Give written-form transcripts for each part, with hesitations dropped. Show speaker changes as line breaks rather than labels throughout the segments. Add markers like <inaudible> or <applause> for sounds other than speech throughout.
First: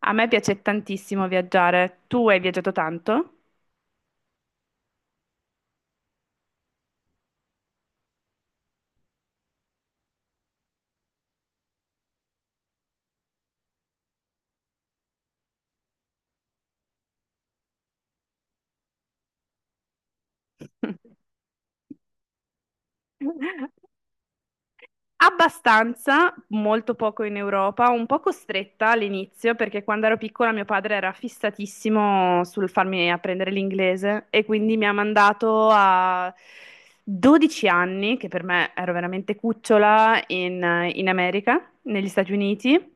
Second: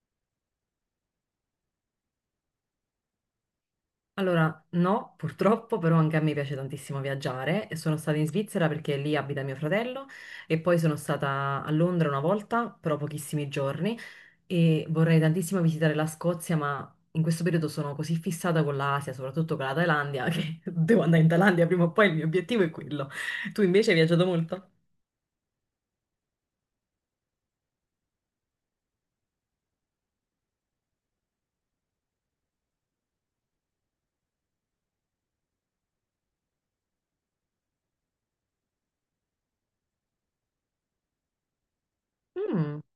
A me piace tantissimo viaggiare. Tu hai viaggiato tanto?
Allora, no, purtroppo, però anche a me piace tantissimo viaggiare e sono stata in Svizzera perché lì abita mio fratello e poi sono stata a Londra una volta, però pochissimi giorni e vorrei tantissimo visitare la Scozia, ma in questo periodo sono così fissata con l'Asia, soprattutto con la Thailandia, <laughs> che devo andare in Thailandia prima o poi, il mio obiettivo è quello. Tu invece
<laughs>
hai viaggiato molto?
Abbastanza, molto poco in Europa, un po' costretta all'inizio perché quando ero piccola mio padre era fissatissimo sul farmi apprendere l'inglese e quindi mi ha mandato a 12 anni, che per me ero veramente cucciola, in America, negli Stati
Mm.
Uniti.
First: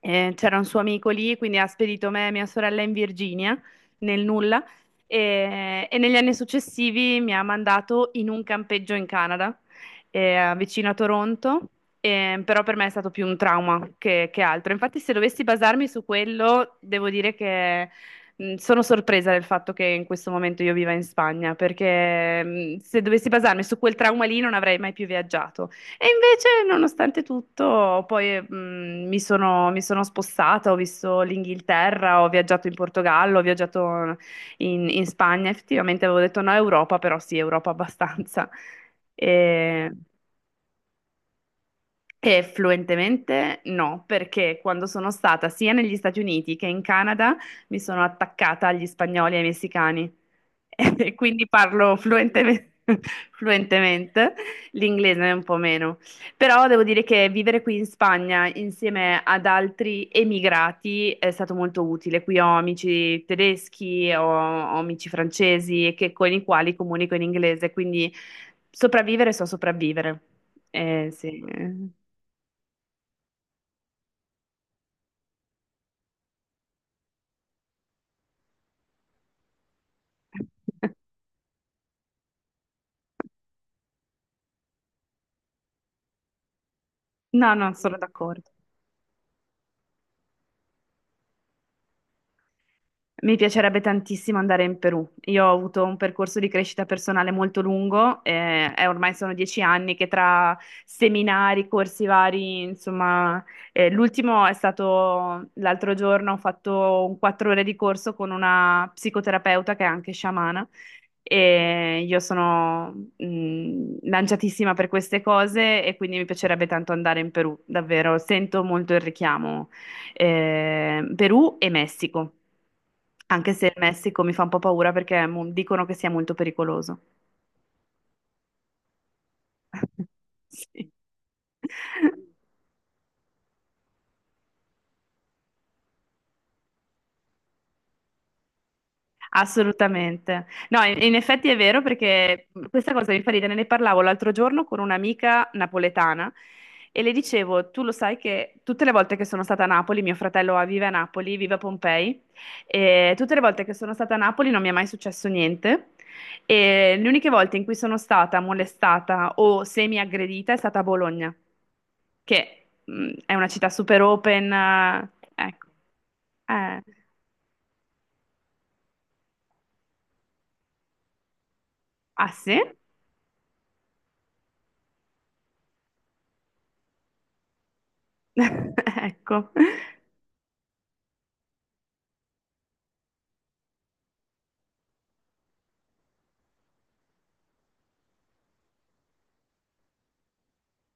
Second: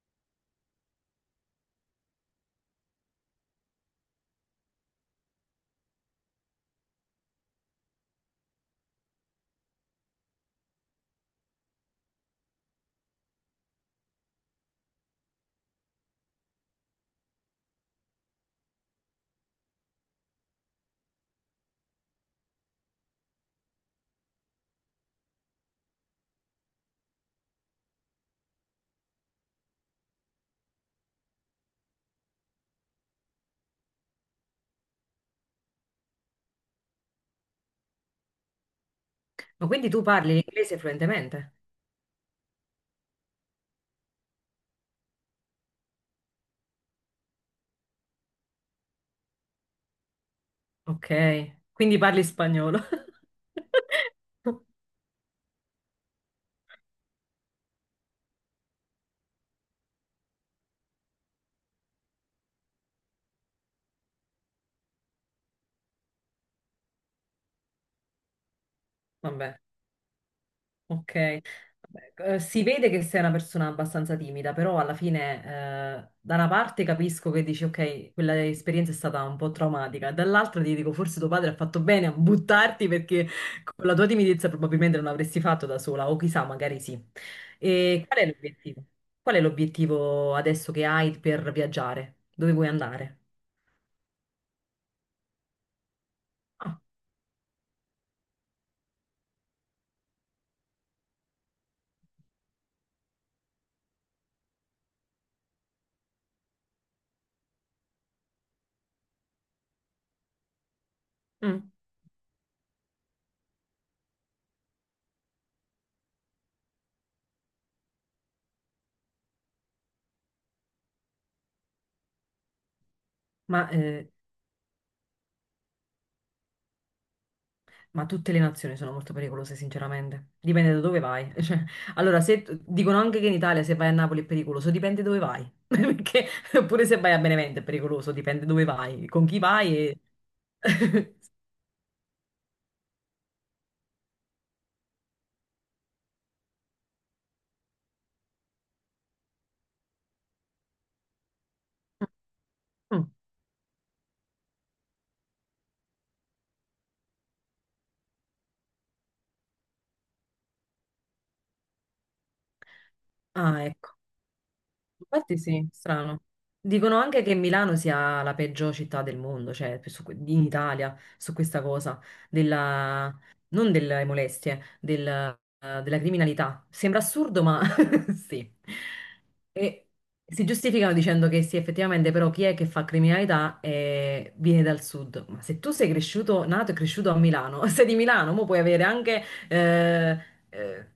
C'era un suo amico lì, quindi ha spedito me e mia sorella in Virginia, nel nulla, e negli anni successivi mi ha mandato in un campeggio in Canada, vicino a Toronto. Però per me è stato più un trauma che altro. Infatti, se dovessi basarmi su quello, devo dire che sono sorpresa del fatto che in questo momento io viva in Spagna, perché se dovessi basarmi su quel trauma lì non avrei mai più viaggiato. E invece, nonostante tutto, poi mi sono spostata, ho visto l'Inghilterra, ho viaggiato in Portogallo, ho viaggiato in Spagna. Effettivamente avevo detto no, Europa, però sì, Europa abbastanza.
Ma quindi
E-
tu parli l'inglese fluentemente?
e fluentemente no, perché quando sono stata sia negli Stati Uniti che in Canada mi sono attaccata agli spagnoli e ai messicani <laughs>
Ok,
e quindi parlo
quindi parli
fluentemente,
spagnolo. <laughs>
<laughs> fluentemente, l'inglese è un po' meno. Però devo dire che vivere qui in Spagna insieme ad altri emigrati è stato molto utile. Qui ho amici tedeschi, ho amici francesi che- con i quali comunico in inglese, quindi sopravvivere so
Vabbè.
sopravvivere.
Ok.
Sì.
Si vede che sei una persona abbastanza timida, però alla fine, da una parte capisco che dici, ok, quella esperienza è stata un po' traumatica, dall'altra ti dico, forse tuo padre ha fatto bene a buttarti perché con la tua timidezza probabilmente non avresti fatto da sola, o chissà, magari sì.
No, non sono
E qual è
d'accordo.
l'obiettivo? Qual è l'obiettivo adesso che hai per viaggiare? Dove vuoi andare?
Mi piacerebbe tantissimo andare in Perù. Io ho avuto un percorso di
Ah,
crescita personale molto lungo, e ormai sono 10 anni che tra seminari, corsi vari, insomma, l'ultimo è stato l'altro giorno, ho fatto un 4 ore di corso con una psicoterapeuta che è anche sciamana.
mm.
E io sono lanciatissima per queste cose e quindi mi piacerebbe tanto andare in Perù, davvero. Sento molto il richiamo Perù e Messico, anche se
Ma
il
eh,
Messico mi fa un po' paura perché dicono che sia molto pericoloso.
Ma tutte le nazioni sono molto pericolose,
<laughs>
sinceramente. Dipende da
Sì.
dove vai. <laughs> Cioè, allora, se dicono anche che in Italia se vai a Napoli è pericoloso, dipende dove vai. <laughs> Perché pure se vai a Benevento è pericoloso, dipende dove vai, con chi vai e...
Assolutamente. No, in,
<laughs>
in effetti è vero perché questa cosa mi fa ridere, ne parlavo l'altro giorno con un'amica napoletana e le dicevo, tu lo sai che tutte le volte che sono stata a Napoli, mio fratello vive a Napoli, vive a Pompei, e tutte le volte che sono stata a Napoli non mi è mai successo niente, e le uniche volte in cui sono stata molestata o semi-aggredita è stata a Bologna, che è una
Ah,
città
ecco.
super open,
Infatti sì,
ecco.
strano.
Eh,
Dicono anche che Milano sia la peggior città del mondo, cioè in Italia, su questa cosa,
ah sì?
della, non delle molestie, della criminalità. Sembra assurdo, ma <laughs> sì.
<laughs> Ecco.
E si giustificano dicendo che sì, effettivamente, però chi è che fa criminalità viene dal sud. Ma se tu sei cresciuto, nato e cresciuto a Milano, <laughs> sei di Milano, mo puoi avere anche eh,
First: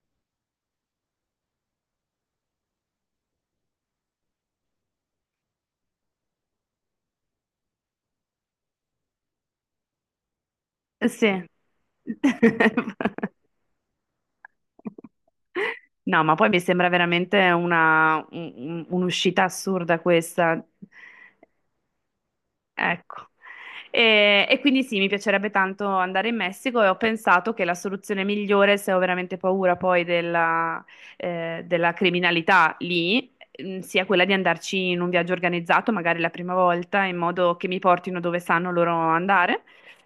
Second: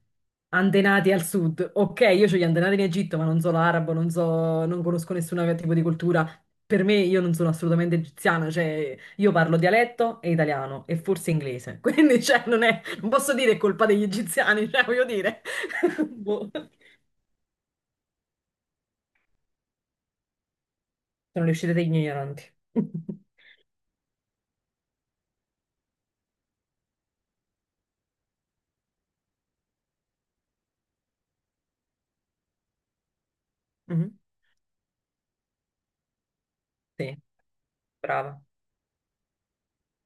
antenati al sud. Ok, io ho gli antenati in Egitto, ma non so l'arabo, non so, non conosco nessun tipo di cultura. Per me io non sono assolutamente egiziana, cioè io parlo dialetto e italiano e forse
Sì.
inglese. <laughs> Quindi cioè, non
<laughs>
è, non posso dire è colpa degli egiziani, cioè voglio dire. <laughs>
No, ma poi
Boh.
mi sembra veramente un'uscita assurda questa.
Sono le uscite degli ignoranti.
Ecco.
<laughs>
E quindi sì, mi piacerebbe tanto andare in Messico e ho pensato che la soluzione migliore, se ho veramente paura poi della, della criminalità lì, sia
Mhm.
quella di andarci in un viaggio organizzato, magari la prima volta, in
Sì,
modo che mi portino dove
brava.
sanno loro andare.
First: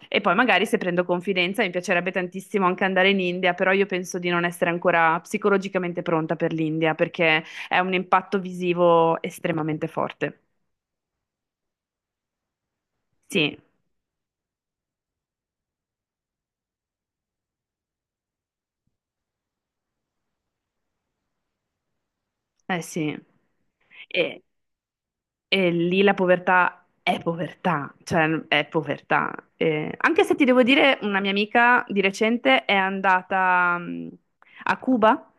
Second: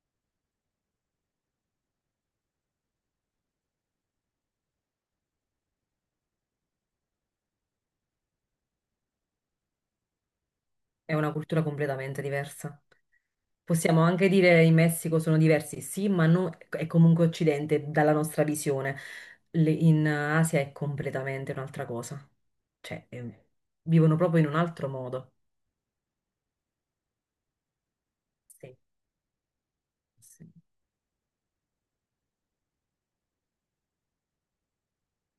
E poi magari se prendo confidenza, mi piacerebbe tantissimo anche andare in India, però io penso di non essere ancora psicologicamente pronta per l'India, perché è un impatto visivo estremamente forte.
È una cultura completamente diversa.
Sì,
Possiamo anche dire in Messico sono diversi, sì, ma è comunque occidente dalla nostra visione. In Asia è completamente un'altra cosa.
eh
Cioè,
sì.
vivono
E-
proprio in un altro modo.
E lì la povertà è povertà, cioè è
Sì,
povertà. Anche se ti
sì.
devo dire, una mia amica di recente è andata a Cuba.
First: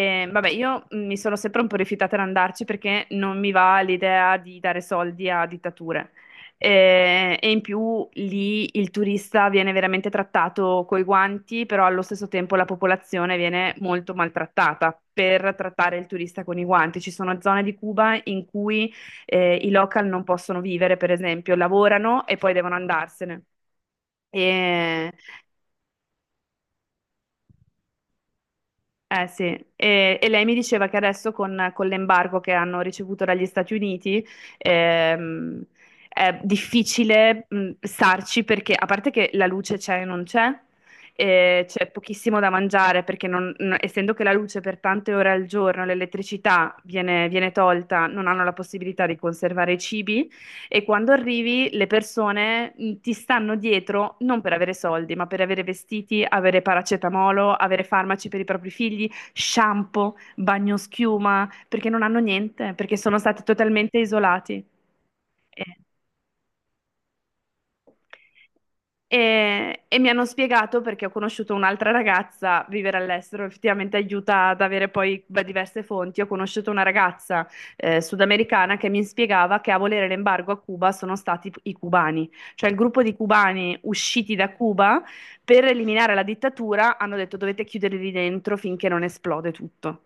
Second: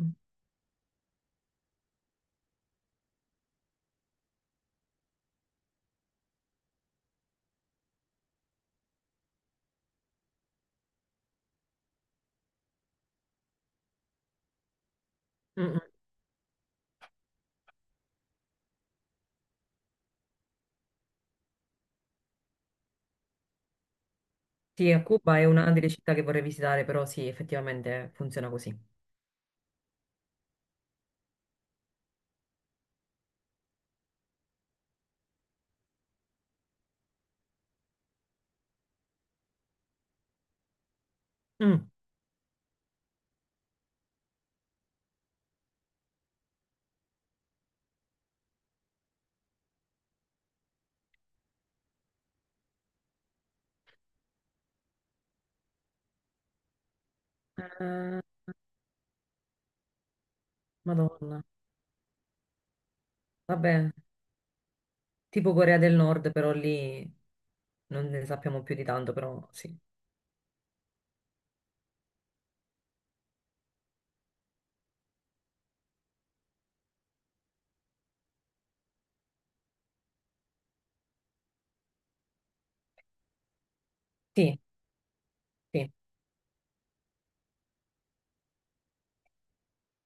Mm,
vabbè, io mi sono sempre un po' rifiutata ad andarci perché non mi va l'idea di dare soldi a dittature. E, in più lì il turista viene veramente trattato coi guanti, però allo stesso tempo la popolazione viene molto maltrattata per
mm. Mm.
trattare il turista con i guanti. Ci sono zone di Cuba in cui i local non possono vivere, per esempio, lavorano e poi devono andarsene.
Sì, a
E,
Cuba è una delle città che vorrei visitare, però sì, effettivamente funziona così.
sì. E lei mi diceva che adesso con l'embargo che hanno ricevuto dagli Stati Uniti ehm, è difficile starci perché, a parte che la luce c'è e non c'è, e
Mm.
c'è pochissimo da mangiare perché essendo che la luce per tante ore al giorno, l'elettricità viene tolta, non hanno la possibilità di conservare i cibi. E quando arrivi, le persone ti stanno dietro non per avere soldi, ma per avere vestiti, avere paracetamolo, avere
Eh,
farmaci per i propri figli, shampoo,
Madonna.
bagnoschiuma, perché non hanno niente, perché sono stati
Vabbè,
totalmente isolati.
tipo
E
Corea del Nord, però lì non ne sappiamo più di tanto, però sì.
e mi hanno spiegato, perché ho conosciuto un'altra ragazza, vivere all'estero effettivamente aiuta ad avere poi beh, diverse fonti. Ho conosciuto una ragazza sudamericana che mi spiegava che a volere l'embargo a Cuba sono stati i cubani, cioè il gruppo di cubani usciti da
Sì,
Cuba per
sì.
eliminare la dittatura hanno detto dovete chiuderli dentro finché non esplode tutto.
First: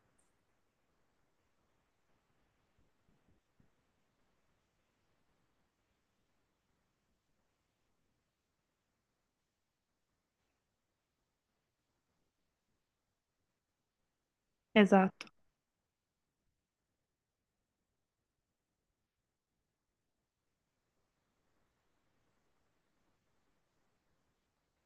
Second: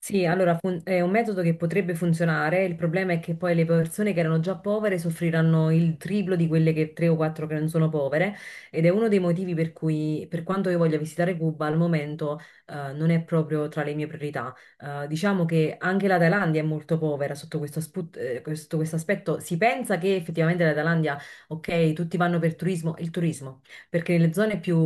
Sì, allora è un metodo che potrebbe funzionare, il problema è che poi le persone che erano già povere soffriranno il triplo di quelle che tre o quattro che non sono povere ed è uno dei motivi per cui, per quanto io voglia visitare Cuba, al momento non è proprio tra le mie priorità.
Esatto,
Diciamo che anche la Thailandia è molto povera sotto questo, questo aspetto. Si pensa che effettivamente la Thailandia, ok, tutti vanno per turismo, il turismo, perché nelle zone più,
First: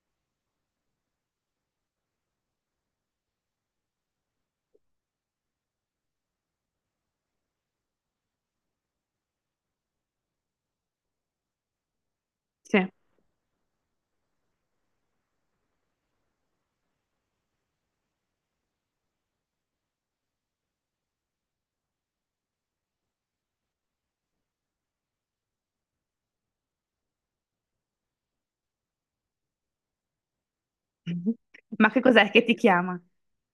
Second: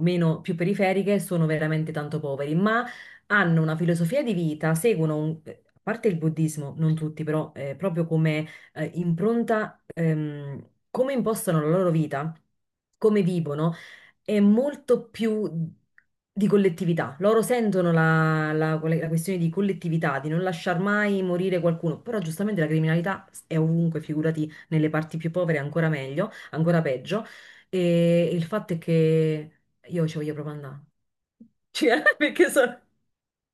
meno, più periferiche sono veramente tanto poveri, ma hanno una filosofia di vita, seguono, a parte il buddismo, non tutti, però proprio come impronta, come impostano la loro vita,
sì.
come vivono, è molto più di collettività. Loro sentono la, la questione di collettività, di non lasciar mai morire qualcuno, però giustamente la criminalità è ovunque, figurati nelle parti più povere ancora meglio, ancora peggio. E il fatto è che io ci voglio proprio andare.
<laughs>
<laughs>
Ma che
Cioè,
cos'è che
perché
ti
sono...
chiama?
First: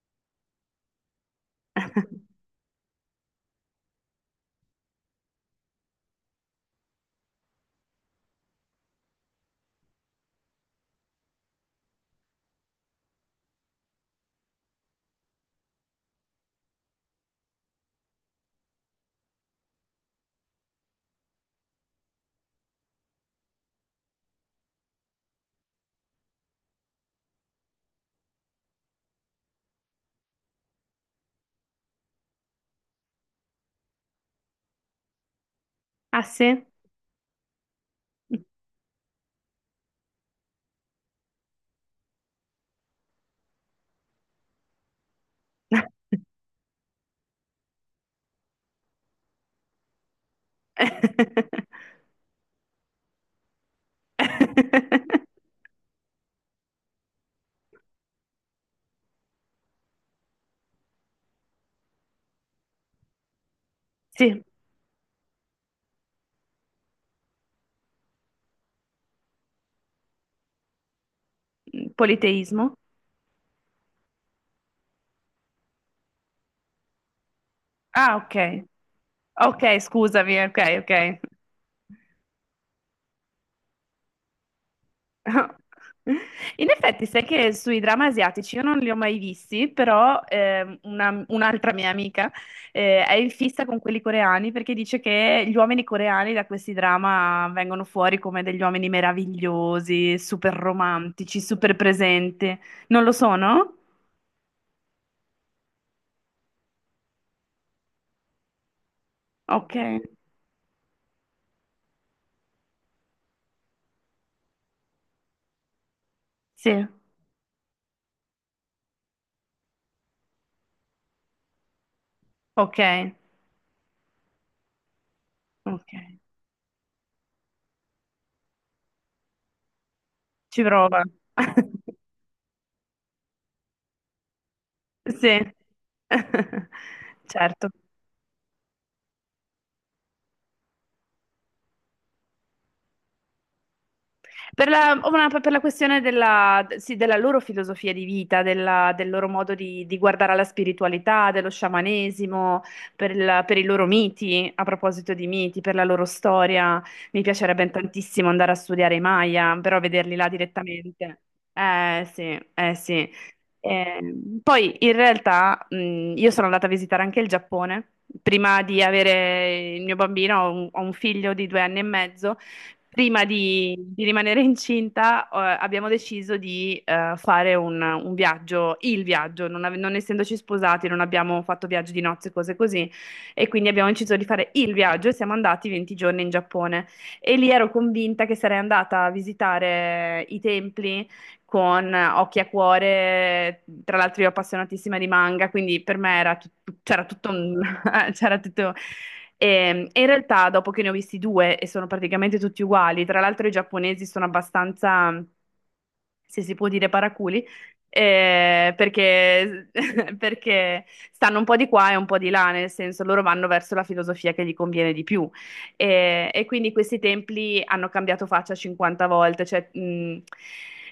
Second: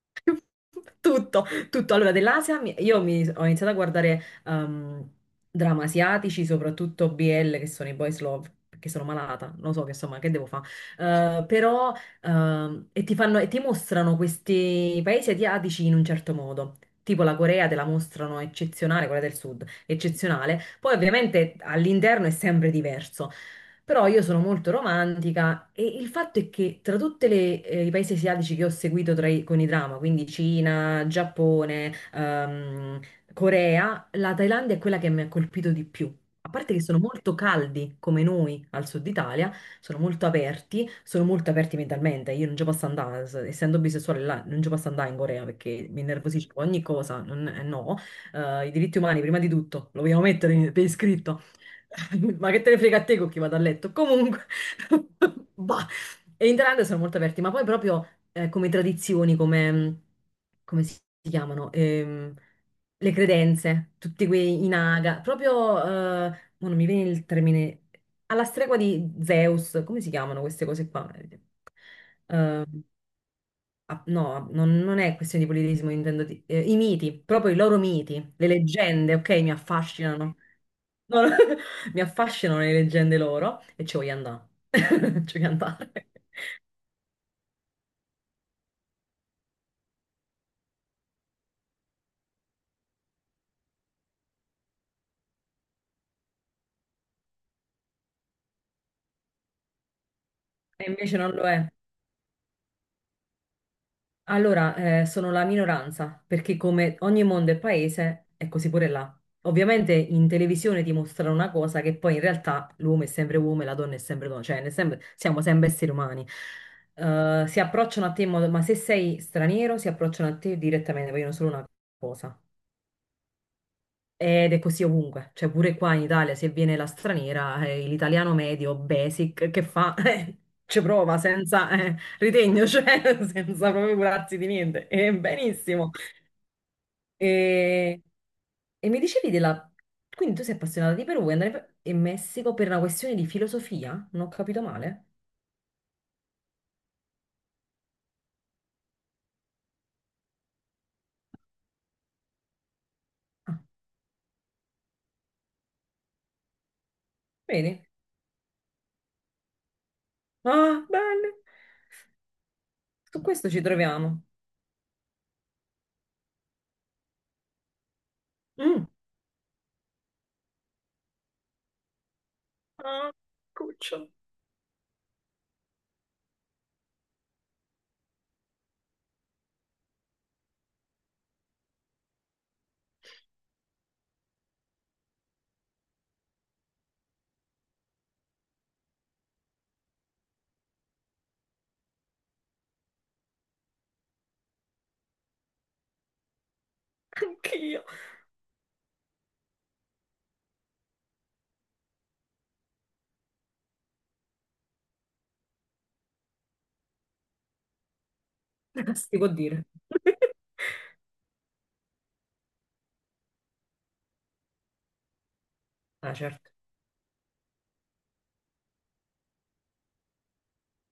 <laughs> Tutto, tutto. Allora,
<laughs>
dell'Asia ho iniziato a guardare drammi asiatici, soprattutto BL, che sono i boys love, perché sono malata, non so che insomma, che devo fare. Però, e ti fanno, e ti mostrano questi paesi asiatici in un certo modo. Tipo la Corea te la mostrano eccezionale, quella del sud, eccezionale. Poi ovviamente all'interno è sempre diverso. Però io sono molto romantica e il fatto è che tra tutti i paesi asiatici che ho seguito tra con i drama, quindi Cina, Giappone, Corea, la Thailandia è quella che mi ha colpito di più.
Ah
A
sì?
parte che sono molto caldi come noi al sud Italia, sono molto aperti mentalmente. Io non ci posso andare, essendo bisessuale là, non ci posso andare in Corea perché mi innervosisco ogni cosa, no. I diritti umani prima di tutto, lo vogliamo mettere per iscritto.
<laughs>
<laughs> Ma che te ne frega a te con chi vado a letto? Comunque, <laughs>
<laughs>
bah. E in Thailandia sono molto aperti, ma poi proprio come tradizioni, come, come si chiamano? Le credenze, tutti
Sì,
quei i naga, proprio, eh, mo non mi viene il termine, alla stregua di Zeus, come si chiamano queste cose qua? Eh,
politeismo.
Ah, no, non, non è questione di politismo, intendo i miti, proprio i loro
Ah,
miti, le
ok.
leggende, ok, mi
Ok,
affascinano.
scusami, ok, ok.
No, no, <laughs> mi affascinano le leggende loro e ci voglio andare. <laughs> Ci voglio andare.
<laughs> In effetti, sai che sui dramma asiatici io non li ho mai visti, però un'altra mia amica è in fissa con quelli coreani perché dice che gli uomini coreani da questi drama vengono fuori come degli uomini meravigliosi, super
E invece non
romantici,
lo è.
super presenti. Non lo sono?
Allora, sono la minoranza, perché come ogni mondo e paese è così pure là.
Ok,
Ovviamente in televisione ti mostrano una cosa che poi in realtà l'uomo è sempre uomo e la donna è sempre donna, cioè siamo sempre esseri umani.
sì,
Si approcciano a te in modo, ma se sei straniero si approcciano a te direttamente, vogliono solo una cosa.
ok,
Ed è così ovunque, cioè pure
ok.
qua in Italia se viene la straniera, l'italiano medio, basic, che fa? <laughs>
Ci
Ci
prova.
prova senza
<laughs>
ritegno, cioè <laughs> senza proprio curarsi di niente.
Sì,
Benissimo.
<laughs> certo.
E, e mi dicevi della... Quindi tu sei appassionata di Perù, vuoi andare in in Messico per una questione di filosofia? Non ho capito
Per la,
male?
una- per la questione della, sì, della loro filosofia di vita, del loro modo di guardare alla spiritualità, dello sciamanesimo, per, il-
Ah,
per i loro miti, a proposito di miti, per la loro storia. Mi piacerebbe
vedi?
tantissimo andare a studiare i Maya, però vederli là
Ah,
direttamente.
bene.
Eh sì, eh sì.
Su questo ci troviamo.
Poi in realtà io sono andata a visitare anche il Giappone. Prima di
Mm.
avere il mio bambino, ho un figlio di 2 anni e mezzo,
Ah,
prima di
cuccio,
rimanere incinta, abbiamo deciso di fare un viaggio, il viaggio, non essendoci sposati, non abbiamo fatto viaggi di nozze, cose così, e quindi abbiamo deciso di fare il viaggio e siamo andati 20 giorni in Giappone. E lì ero convinta che sarei andata a visitare i templi con occhi a cuore, tra l'altro io appassionatissima di manga, quindi per me c'era tutto un
anch'io.
<laughs> c'era tutto. E e in realtà, dopo che ne ho visti due e sono praticamente tutti uguali, tra l'altro i giapponesi sono abbastanza, se si può dire, paraculi,
<laughs> Che si può dire?
perché, <laughs> perché stanno un po' di qua e un po' di là, nel senso loro vanno verso la filosofia che gli conviene di più.
Ah,
E
certo.
quindi questi templi hanno cambiato faccia 50 volte, cioè, mh,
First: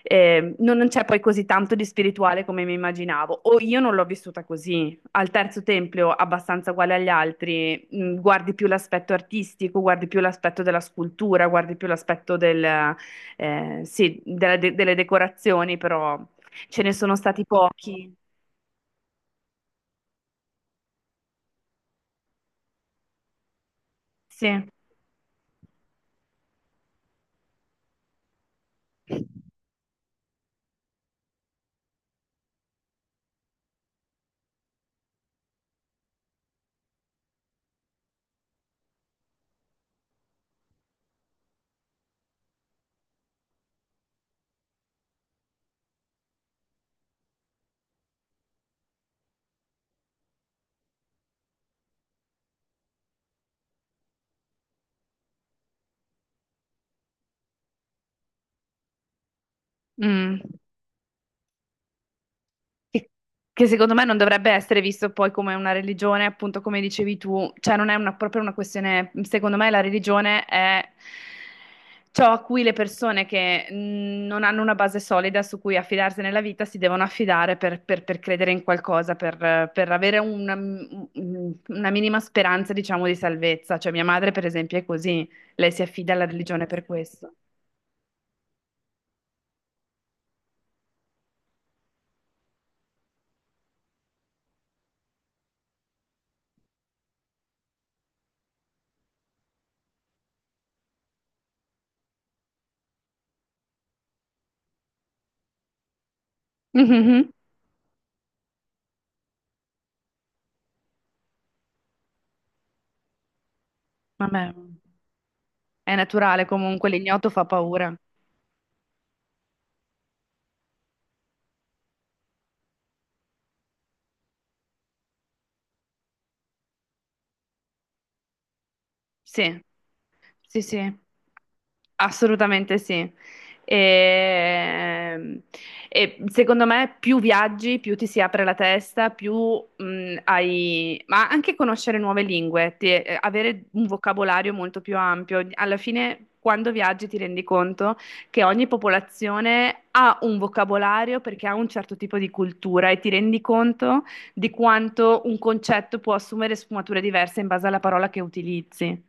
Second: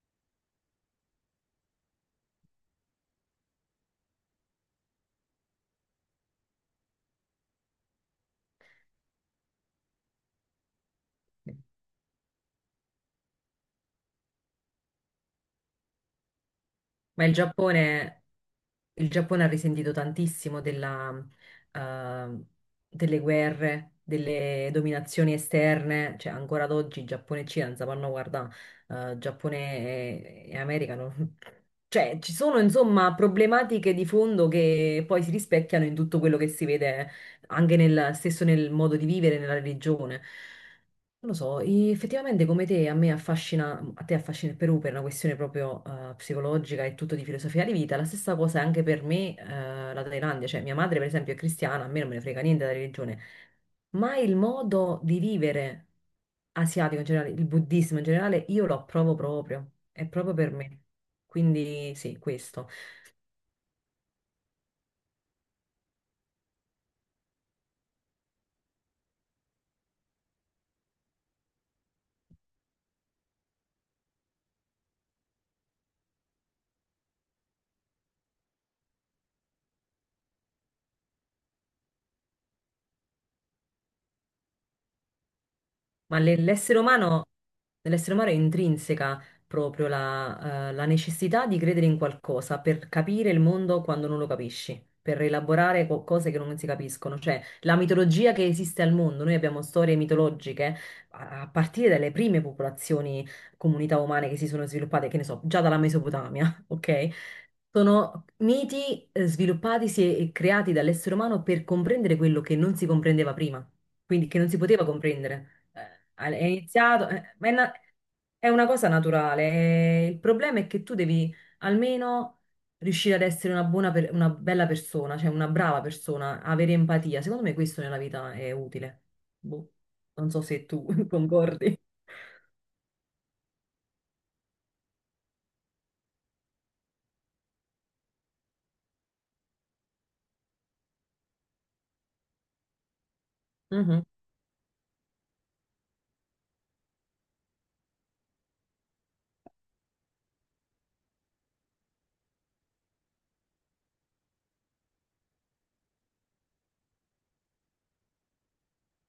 eh, non c'è poi così tanto di spirituale come mi immaginavo, o io non l'ho vissuta così. Al terzo tempio, abbastanza uguale agli altri, guardi più l'aspetto artistico, guardi più l'aspetto della scultura, guardi più l'aspetto del, sì, della delle decorazioni, però ce ne sono
Ma
stati pochi.
Il Giappone ha risentito tantissimo della, eh, delle guerre,
Sì.
delle dominazioni esterne, cioè ancora ad oggi Giappone e Cina non si fanno guardare, Giappone e America <laughs> Cioè, ci sono insomma problematiche di fondo che poi si rispecchiano in tutto quello che si vede anche nel, stesso nel modo di vivere, nella religione. Non lo so, effettivamente come te, a me affascina, a te affascina il Perù per una questione proprio psicologica e tutto di filosofia di vita, la stessa cosa è anche per me la Thailandia, cioè mia madre per esempio è cristiana, a me non me ne frega niente della religione, ma il modo di vivere asiatico in generale, il buddismo in generale, io lo approvo proprio, è proprio
Mm.
per me. Quindi sì, questo.
che che secondo me non dovrebbe essere visto poi come una religione, appunto come dicevi tu, cioè non è una- proprio una questione, secondo me la religione è ciò a cui le persone che non hanno una base solida su cui affidarsi nella vita si devono affidare per, per credere in qualcosa, per avere una minima speranza, diciamo, di salvezza. Cioè mia madre, per esempio, è così, lei si affida
Ma
alla religione
l'essere
per
umano,
questo.
nell'essere umano è intrinseca proprio la, la necessità di credere in qualcosa per capire il mondo quando non lo capisci, per elaborare cose che non si capiscono. Cioè, la mitologia che esiste al mondo, noi abbiamo storie mitologiche a, a partire dalle prime popolazioni, comunità umane che si sono sviluppate, che ne so, già dalla Mesopotamia, <laughs> ok?
Mhm.
Sono miti sviluppatisi e creati dall'essere umano per comprendere quello che non si comprendeva prima, quindi che non
Vabbè,
si poteva comprendere.
è
È
naturale comunque,
iniziato,
l'ignoto fa paura.
è una cosa naturale. Il problema è che tu devi almeno riuscire ad essere una buona, una bella persona, cioè una brava persona, avere empatia. Secondo me questo nella vita è utile.
Sì.
Boh, non so
Sì,
se tu
sì.
<laughs> concordi.
Assolutamente sì. E e secondo me più viaggi, più ti si apre la testa, più hai. Ma anche conoscere nuove lingue, avere un
Mhm.
vocabolario molto più ampio. Alla fine, quando viaggi, ti rendi conto che ogni popolazione ha un vocabolario perché ha un certo tipo di cultura, e ti rendi conto di quanto un concetto può assumere sfumature diverse in base alla parola che utilizzi.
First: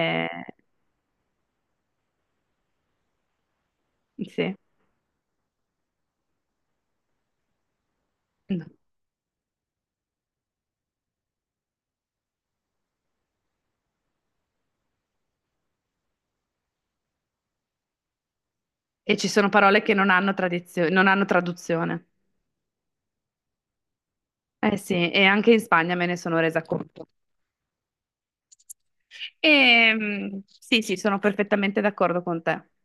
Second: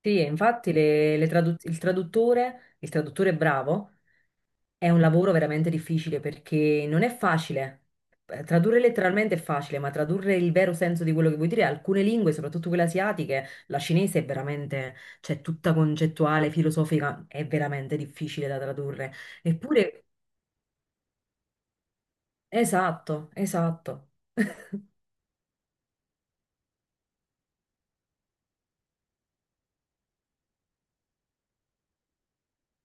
Sì, e infatti il traduttore bravo
Sì.
è un lavoro veramente difficile perché non è facile.
No.
Tradurre letteralmente è facile, ma tradurre il vero senso di quello che vuoi dire, alcune lingue, soprattutto quelle asiatiche, la cinese è veramente, cioè tutta concettuale, filosofica, è veramente difficile da tradurre.
E ci sono parole che
Eppure,
non hanno non hanno traduzione.
esatto, esatto.
Eh sì, e anche in Spagna me ne sono resa conto. Sì, sì, sono perfettamente d'accordo con te.